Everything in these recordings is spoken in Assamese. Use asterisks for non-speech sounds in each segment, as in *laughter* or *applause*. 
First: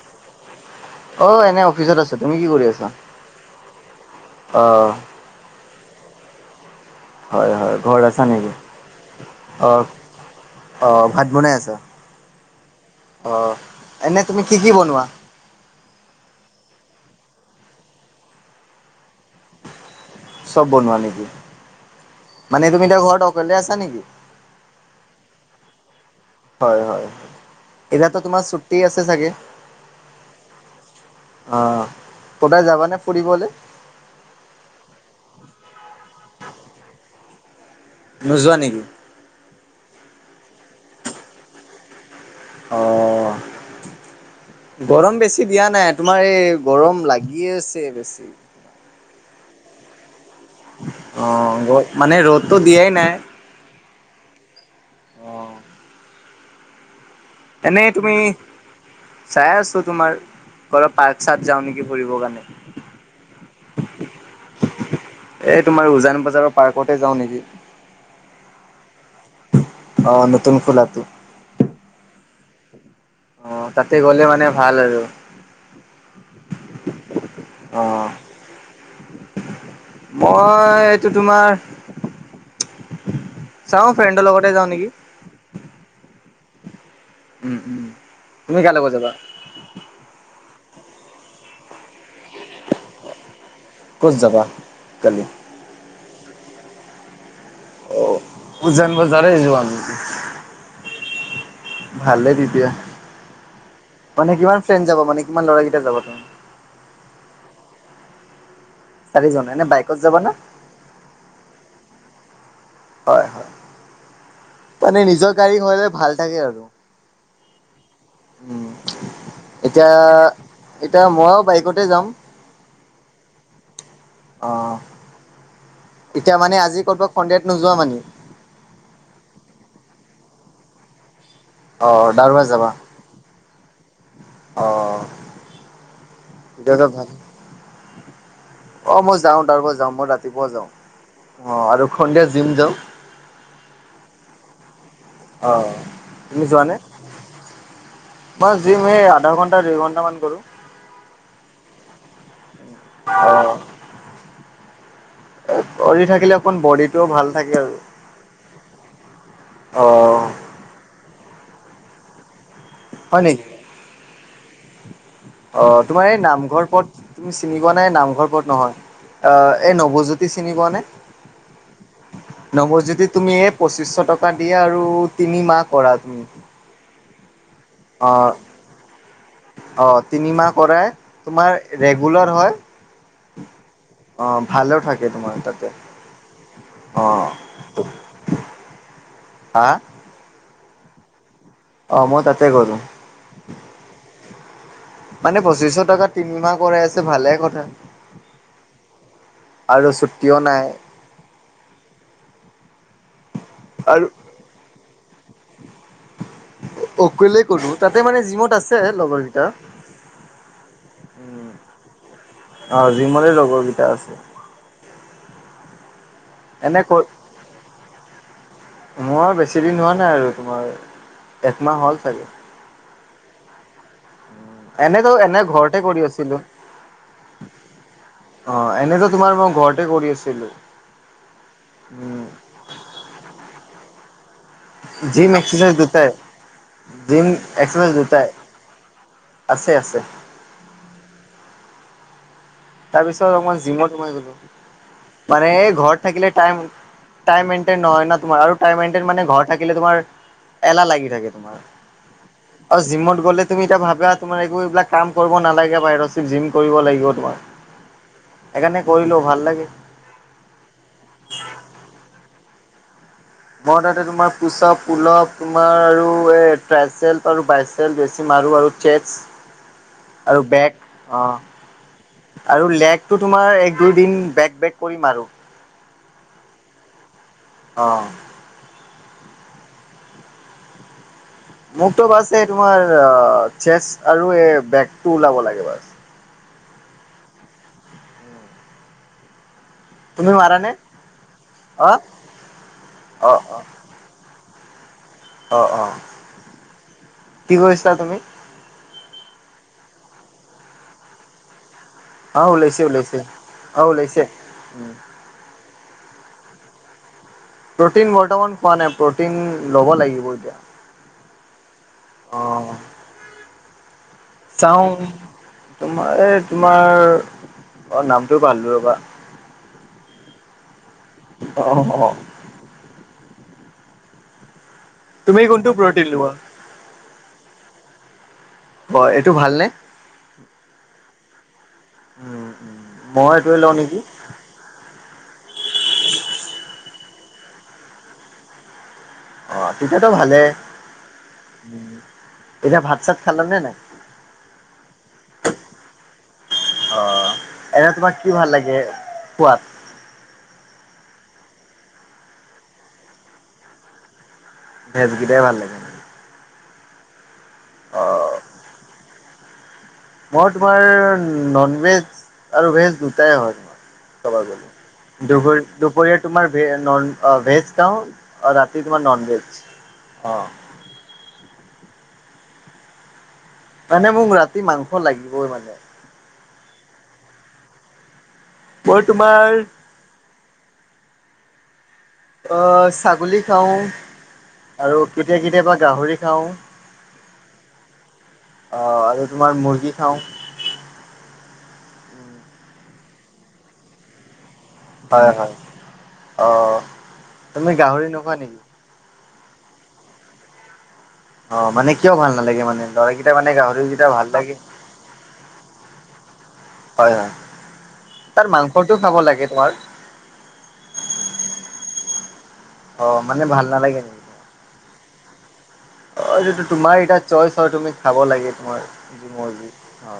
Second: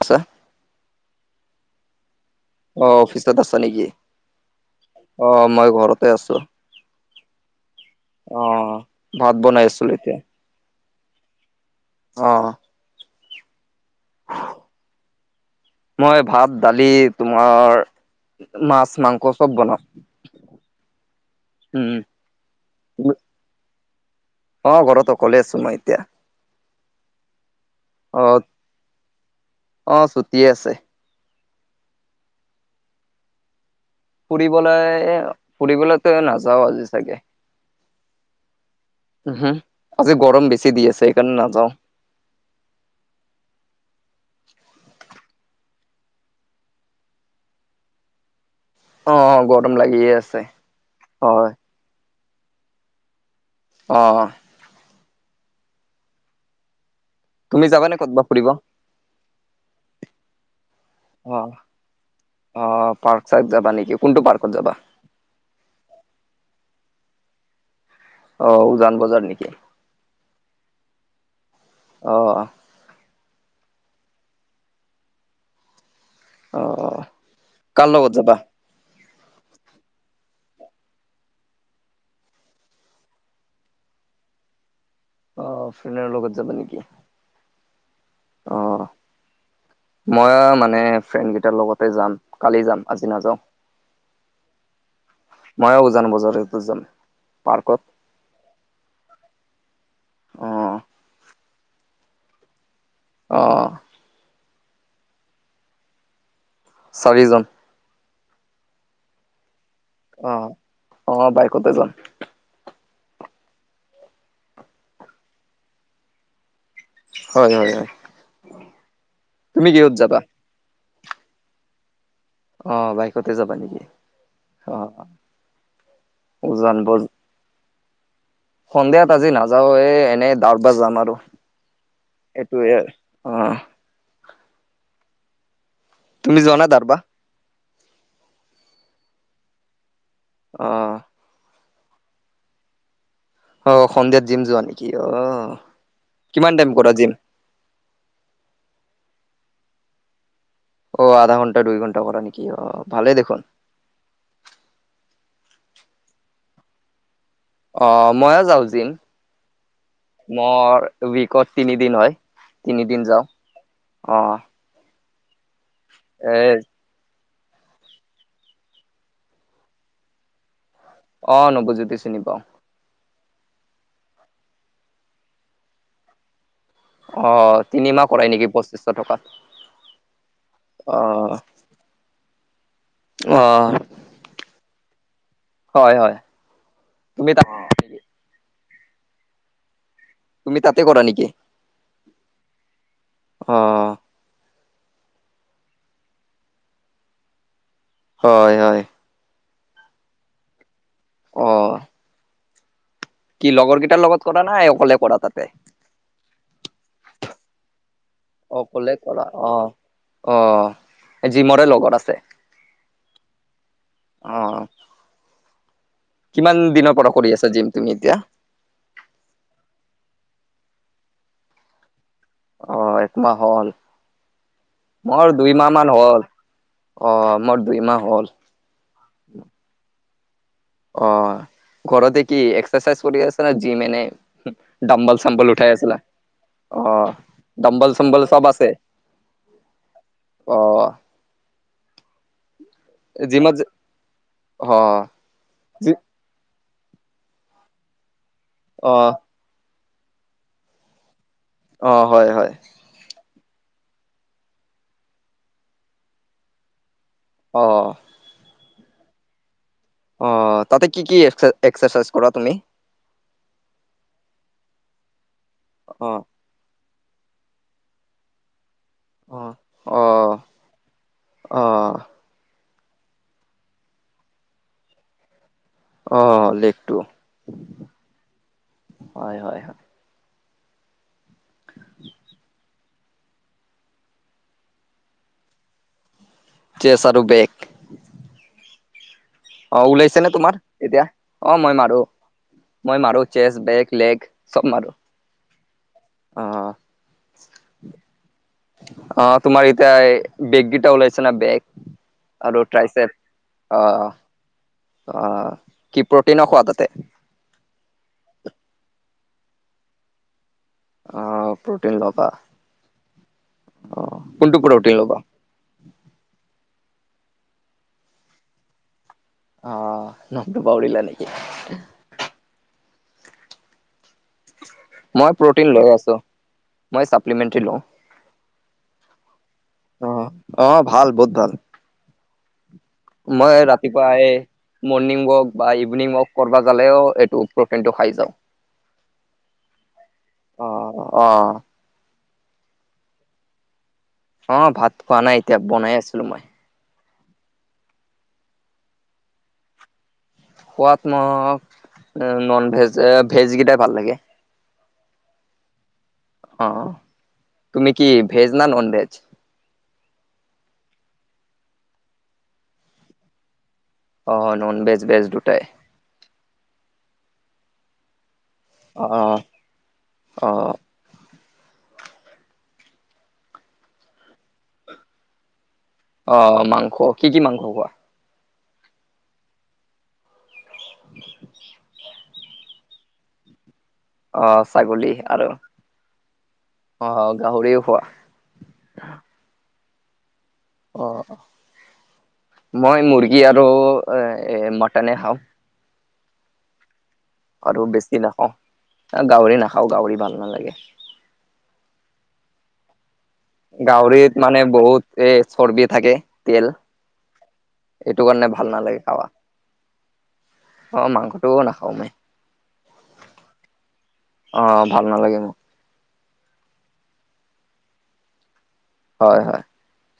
আছে অ এনে অফিচত আছো, তুমি কি কৰি অ আছা? অফিচত আছা নেকি অহ। অ মই ঘৰতে আছো হয় হয় ঘৰত আছা অ নেকি ভাত বনাই অ আছিলো এতিয়া অ ভাত বনাই আছ অ অ এনে তুমি কি কি বনোৱা? মই ভাত, দালি তোমাৰ মাছ, মাংস চব বনাও। চব বনোৱা নেকি উম মানে তুমি এতিয়া ঘৰত অকলে আছা নেকি? অ ঘৰত অকলে আছো মই এতিয়া হয় হয় এতিয়া তো অ তোমাৰ ছুটি আছে চাগে অ ছুটিয়ে আছে অ কোদায় যাবানে ফুৰিবলে ফুৰিবলে ফুৰিবলেতো নাযাওঁ আজি চাগে। নোযোৱা নেকি? উ হুম আজি গৰম বেছি দি আছে সেইকাৰণে নাযাওঁ অ গৰম বেছি দিয়া নাই তোমাৰ এই গৰম লাগি আছে বেছি অ অ গৰম লাগি আছে হয় অ মানে ৰ'দটো দিয়াই নাই। অ তুমি যাবানে ক'তবা ফুৰিব? চাই আছো তোমাৰ। কৰ পাৰ্ক অ চাৰ্ক যাওঁ নেকি ফুৰিব অ পাৰ্ক চাৰ্ক যাবা নেকি কাৰণে। কোনটো পাৰ্কত যাবা এ তোমাৰ উজান বজাৰৰ পাৰ্কতে যাওঁ নেকি। অও উজান বজাৰ নেকি। অ নতুন খোলাটো অ অ তাতে গ'লে মানে ভাল আৰু অ অ কাৰ লগত যাবা? মই এইটো তোমাৰ চাও ফ্ৰেণ্ডৰ লগতে যাও নেকি? অ ফ্ৰেডৰ লগত যাবা নেকি? উম উম অ তুমি কা লগত যাবা মই মানে ফ্ৰেণ্ড কেইটাৰ লগতে যাম কালি যাম আজি নাযাওঁ। ক'ত জাবা কালি? ময়ো উজান বজাৰতো যাম পাৰ্কত। অ উজান বজাৰে যোৱা নেকি? অ ভালেই তেতিয়া। অ। মানে কিমান ফ্ৰেণ্ড যাব মানে কিমান লৰাকেইটা যাব তালে চাৰিজন। চাৰিজনে এনে বাইক। অ অ অ বাইকতে যাম। হয় হয় মানে নিজৰ গাড়ী হলে ভাল থাকে আৰু। হয় হয় হয়। উম তুমি এতিয়া কিহত যাবা? এতিয়া মই আৰু বাইকতে যাম। অ', বাইকতে যাবা নেকি? অ', এতিয়া মানে উজান আজি ক'ৰবাত বজা', সন্ধিয়াত নোযোৱা মানে? সন্ধিয়াত আজি নাযাও এ-এনেই ডাউক দা যাম আৰু', অ দাৰবৰ যাবা এইটোৱে। অ অ। তুমি যোৱা না তেতিয়াতো দাৰবা ভাল অ মই যাওঁ তাৰ পৰা যাওঁ মই ৰাতিপুৱা অ যাওঁ অ আৰু সন্ধিয়া জিম যাওঁ। অ', সন্ধিয়াত জিম যোৱা নেকি? অহ', অ' তুমি কিমান যোৱা নে? টাইম কৰা জিম? মই জিম এই আধা ঘণ্টা দুই ঘণ্টামান কৰোঁ', অ', আধা ঘণ্টা দুই ঘণ্টা কৰা নেকি? অ', ভালেই দেখোন অহ', এই কৰি থাকিলে অকণ বডিটোও ভাল থাকে আৰু', অ', মইয় যাওঁ জিম, অ' মোৰ উইকত তিনিদিন হয়', তিনিদিন যাও, হয় নেকি অ', অ', তোমাৰ এই এ নামঘৰ পথ', তুমি চিনি পোৱা নে নামঘৰ পথ নহয়, অ', এই নৱজ্যোতি চিনি পোৱা নে? অ', নৱজ্যোতি চিনি পাওঁ ', নৱজ্যোতিত তুমি এই পঁচিছশ টকা দিয়া আৰু তিনিমাহ কৰা তুমি', অহ', তিনিমাহ অ' কৰাই নেকি পঁচিছশ টকাত? অ', তিনিমাহ কৰাই, অ তোমাৰ ৰেগুলাৰ হয়', অ', ভালেও থাকে তোমাৰ তাতে', হয় হয় তুমি অ', তাত, অহ', হা', তুমি তাতে কৰা নেকি? অ', মই তাতে কৰোঁ', অ', মানে পঁচিছশ টকা তিনিমাহ কৰাই আছে ভালে কথা', হয়', - হয়', আৰু ছুটিও নাই', অহ', কি লগৰ কেইটাৰ আৰু লগত কৰা নাই অকলে কৰা তাতে? অকলেই কৰোঁ, তাতে মানে জিমত অকলে আছেই কৰা লগৰ অ কেইটা', অ', জিমৰে লগত আছে'? অ', জিমৰে লগৰ দুটা আছে', অ', -অ', কিমান এনে দিনৰ পৰা কৰি আছা জিম তুমি এতিয়া? মই বেছি দিন হোৱা নাই আৰু তোমাৰ, একমাহ হ'ল চাগে', অ', একমাহ হ'ল', এনেতো মোৰ এনে দুইমাহ ঘৰতে মান কৰি হ'ল, আছিলোঁ অহ', মোৰ দুইমাহ হ'ল', অ', এনেতো তোমাৰ মই ঘৰতে কৰি আছিলোঁ', অ', ঘৰতে উম, কি এক্সাৰচাইজ কৰি আছে নে জিম এনে? হম', -হম', ডাম্বল জিম চাম্বল এক্সাৰচাইজ উঠাই আছিলা, দুটাই অ', জিম এক্সাৰচাইজ ডাম্বল দুটাই। চম্বল চব আছে? আছে', - আছে', অহ', -অহ', তাৰপিছত, অকমান জিমত সোমাই গলোঁ', অ মানে এই জি ঘৰত থাকিলে টাইম-টাইম মেইনটেইন নহয় ন তোমাৰ আৰু', টাইম অ মেইনটেইন মানে ঘৰত থাকিলে তোমাৰ এলাহ লাগি থাকে তোমাৰ', অ', - হয়', - হয়', আৰু জিমত গ'লে তুমি এতিয়া ভাবিবা তোমাৰ একো এইবিলাক কাম কৰিব নালাগে বাহিৰত চিৰফ জিম কৰিব লাগিব তোমাৰ', অ', -অ', -অ', সেইকাৰণে কৰিলেও ভাল লাগে', অহ', তাতে কি-কি এক্সাৰচাইজ কৰা তুমি? মই তাতে তোমাৰ পুশ-আপ, পুল-আপ, তোমাৰ আৰু অ এ', ট্ৰাইচেপ আৰু বাইচেপ বেছি মাৰোঁ আৰু চেচ', অহ', আৰু বেগ অ আৰু লেগটো তোমাৰ এক দুইদিন বেক বেক কৰিম আৰু অ লেখ অ হয় হয় হয় মোকতো বাছ এই তোমাৰ অ চেচ আৰু এই বেগতটো ওলাব লাগে বাছ চেছ আৰু বেগ অ ওলাইছে নে তুমি তোমাৰ মাৰানে? এতিয়া অ মই মাৰো মই মাৰো অ অ চেচ বেক লেগ চব মাৰো। অ অ অ', কি কৰিছা তুমি? অ তোমাৰ ইতিয়া বেগ গিটা ওলাইছে ন বেগ অঁ আৰু ওলাইছে ট্ৰাইচেপ। ওলাইছে অঁ ওলাইছে উ অঁ কি প্ৰটিনৰ খোৱা তাতে। প্ৰটিন বৰ্তমান খোৱা নাই প্ৰটিন ল'ব লাগিব এতিয়া। অঁ প্ৰ'টিন লগা অ চাওঁ ল'বা? তোমাৰ এই তোমাৰ অ নামটো পাহৰিলো ৰ'বা। অ, নামতো পাহৰিলা নেকি? অঁ অঁ মই তুমি কোনটো প্ৰটিন লই আছো লোৱা? মই চাপলীলমেট্ৰি লওঁ। হয় এইটো ভালনে? অঁ অ ভাল বহুত ভাল। উম উম মই ৰাতিপুৱা এ মৰ্ণিং ৱক বা ইভিনিং ৱক কৰবা গালেও এইটো প্ৰটিনটো খাই যাওঁ। অ তেতিয়াতো ভালে অ', অ', উম, এতিয়া ভাত চাত খালা নে নাই? অঁ ভাত খোৱা নাই এতিয়া বনাই আছিলো মই। অ এনে তোমাক কি ভাল লাগে খোৱাত। সোৱাদ মোক নন ভেজ ভেজকেইটাই ভাল লাগে। ভেজকেইটাই ভাল লাগে। মানে। অঁ তুমি কি অ'। ভেজ নে নন ভেজ। মই তোমাৰ নন ভেজ আৰু ভেজ দুটাই হয়। অ কবা গলে, নন ভেজ ভেজ দুটাই দেও- দুপৰীয়া তোমাৰ ভে নন অঁ ভেজ খাওঁ ৰাতি তোমাৰ অ নন ভেজ, অঁ। অ মানে মোক ৰাতি মাংস লাগিবই মানে। অ মাংস কি কি মাংস খোৱা। মই তোমাৰ- *unintelligible* অঁ ছাগলী খাওঁ। অ আৰু ছাগলী কেতিয়া কেতিয়াবা গাহৰি খাওঁ। অ গাহৰিও খোৱা অ আৰু তোমাৰ মুৰ্গী খাওঁ। অ মই মুৰ্গী আৰু এ এ মট- হয় হয়, অ তুমি গাহৰি নোখোৱা নেকি? অ গাহৰি নাখাও গাহৰি ভাল নালাগে। অ মানে কিয় ভাল নালাগে মানে লৰা কি- গাহৰিত মানে বহুত এ চৰ্বি থাকে তেল। হয় হয় এইটো তাৰ কাৰণে ভাল মাংসটো নালাগে খাব খাবা। লাগে তোমাৰ অঁ মাংসটোও নাখাওঁ মই। অ মানে ভাল নালাগে নেকি? অ' ভাল নালাগে মোক অ' যিটো তোমাৰ এতিয়া চইচ হয় তুমি খাব লাগে তোমাৰ যি হয় হয় মৰ্জি। অ,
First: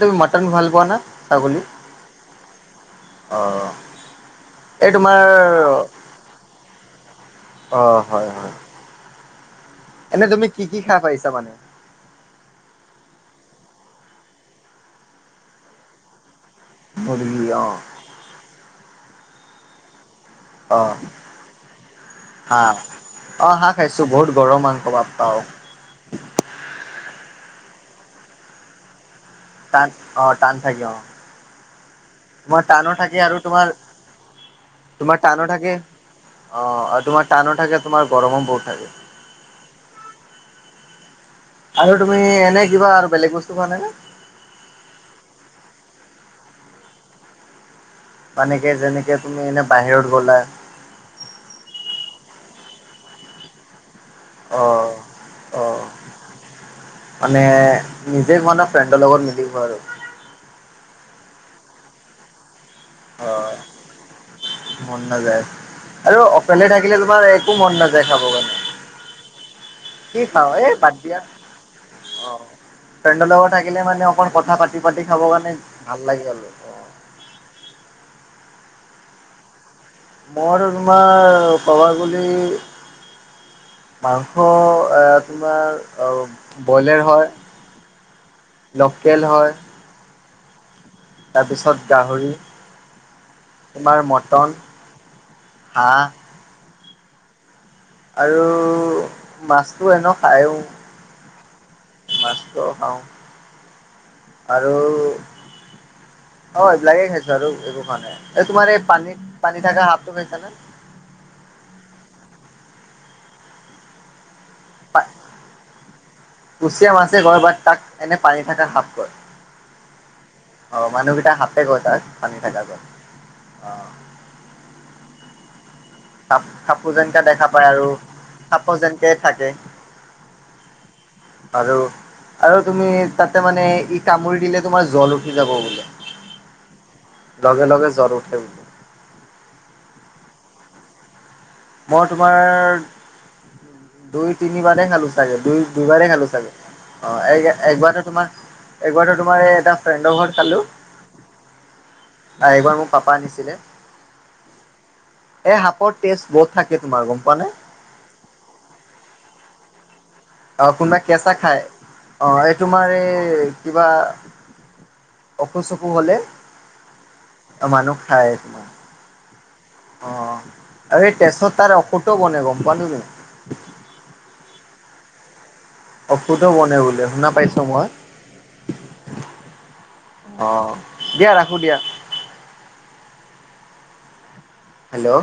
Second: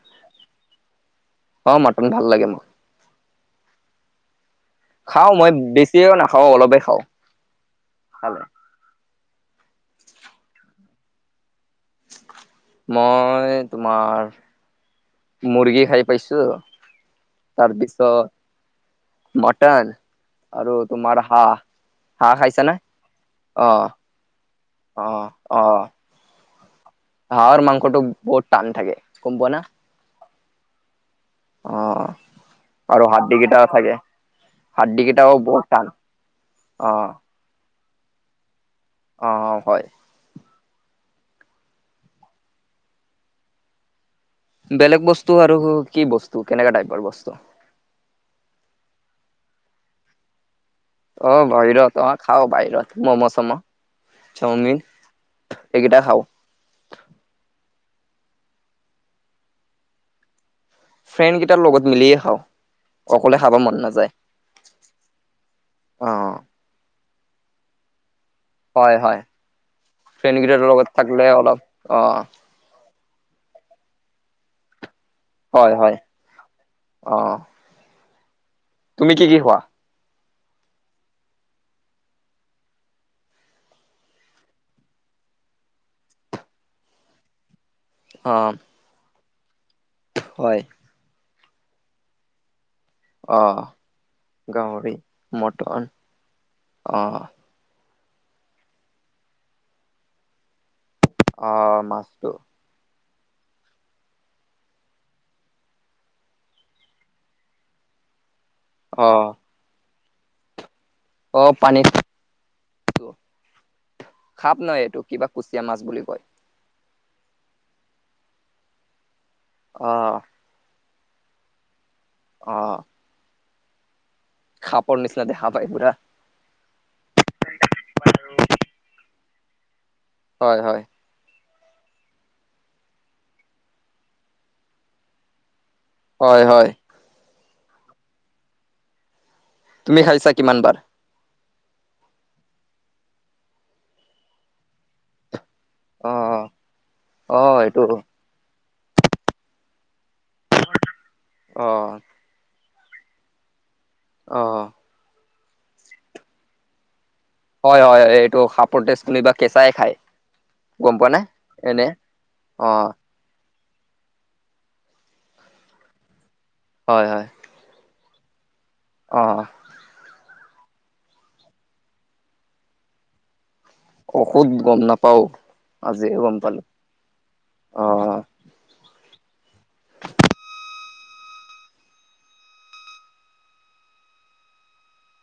তুমি মাটন ভাল পোৱা না? ছাগলী অ মাটন ভাল লাগে মোৰ। অ' এই তোমাৰ খাওঁ মই বেছিও নাখাওঁ অলপে খাওঁ অ' খালে হয়-হয়। এনে তুমি কি-কি খাই পাইছা মানে? মই তোমাৰ মুৰ্গী খাই পাইছোঁ, মুৰ্গী অ তাৰপিছত মটন আৰু অ তোমাৰ হাঁহ। হাঁহ খাইছানে? অ হাঁহ খাইছো বহুত গৰম মাংস বাপ্পা অ'-অ'-অ' অ হাঁহৰ মাংসটো বহুত টান থাকে গম পোৱানে? টান অ' টান থাকে অ' অ তোমাৰ টানো থাকে হাড্ডি আৰু কেইটা তোমাৰ থাকে হাড্ডি তোমাৰ কেইটাও টানো বহুত থাকে টান অ' অ আৰু তোমাৰ টানো থাকে তোমাৰ গৰমো বহুত থাকে। অ'-অ' হয়। আৰু তুমি এনে কিবা আৰু বেলেগ বস্তু খোৱা নে-নে? বেলেগ বস্তু আৰু কি বস্তু কেনেকা টাইপৰ বস্তু? মানে কি যেনেকে তুমি এনে বাহিৰত গ'লা অ' বাহিৰত অ' খাওঁ বাহিৰত মম' চম'। অ চাওমিন অ এইকেইটা খাওঁ। মানে নিজে খোৱানে ফ্ৰেণ্ডৰ লগত মিলি খোৱা আৰু? ফ্ৰেণ্ড কেইটাৰ লগত মিলিয়ে খাওঁ। অকলে খাব হয় মন নাযায় মন নাযায় আৰু অ'। অকলে থাকি থাকিলে তোমাৰ একো মন নাযায় খাব কাৰণে। হয়-হয়, কি ফ্ৰেড খাওঁ কেইটৰ এই বাদ লগত দিয়া থাকিলে অলপ অ' ফ্ৰেণ্ডৰ লগত থাকিলে মানে অকণ কথা পাতি-পাতি খাব কাৰণে হয়, হয়, ভাল লাগিল আৰু। অ' তুমি কি-কি খোৱা? মই তোমাৰ ক'ব গ'লে মাংস তোমাৰ ব্ৰইলাৰ হয় অ' লোকেল হয় হয়। তাৰপিছত গাহৰি অ' তোমাৰ মটন গাহৰি, মটন হাঁহ অ'। আৰু মাছটো এনেও খায়ো। অ' মাছটো খাওঁ আৰু অ' এইবিলাকে খাইছোঁ আৰু একো খোৱা নাই, এই তোমাৰ এই পানীত অ', পানী থকা সাপটো খাইছানে? অ' পানীত সাপ নহয় এইটো কিবা কুচিয়া মাছ বুলি কয়। কুচিয়া মাছে কয় বাট তাক এনে পানীত থাকা সাপ কয়। অ' অ' মানুহকেইটা সাপে কয় তাক পানীত থাকা অ', কয়। অ' সাপৰ নিছিনা দেখা পাই পুৰা। সাপ সাপটো যেনা দেখা পায় আৰু সাপো যেনেকে থাকে। হয়-হয়। আৰু আৰু তুমি তাতে মানে ই কামুৰি দিলে তোমাৰ জ্বৰ উঠি যাব বোলে। হয় হয়। লগে লগে জ্বৰ উঠে বোলে। তুমি খাইছা কিমান বাৰ? মই তোমাৰ দুই তিনিবাৰে খালো। চাগে দুই দুইবাৰেই খালোঁ অ', চাগে অ' একবাৰটো তোমাৰ এবাৰটো তোমাৰ এই এটা ফ্ৰেণ্ডৰ ঘৰত খালোঁ অ' আৰু এইবাৰ মোৰ পাপা আনিছিলে। অঁ এ সাপৰ তেজ বহুত থাকে তোমাৰ গম পোৱা নে? হয় হয়, এইটো সাপৰ তেজ খিনি বা কেঁচাই খায়। অ গম কোনোবা পোৱা নে কেঁচা খাই এনে অঁ এই তোমাৰ অ', এই কিবা অসু চসু হ'লে হয় হয়। অ মানুহ খাই, অঁ অঁ, আৰু এই তেছত তাৰ ঔষধ টো বনে গম পোৱা তুমি? ঔষধ গম নাপাও আজিহে গম ঔষধো পালো, বনে বোলে শুনা পাইছো মই। অঁ অঁ অঁ দিয়া ৰাখো দিয়া। হেল্লো'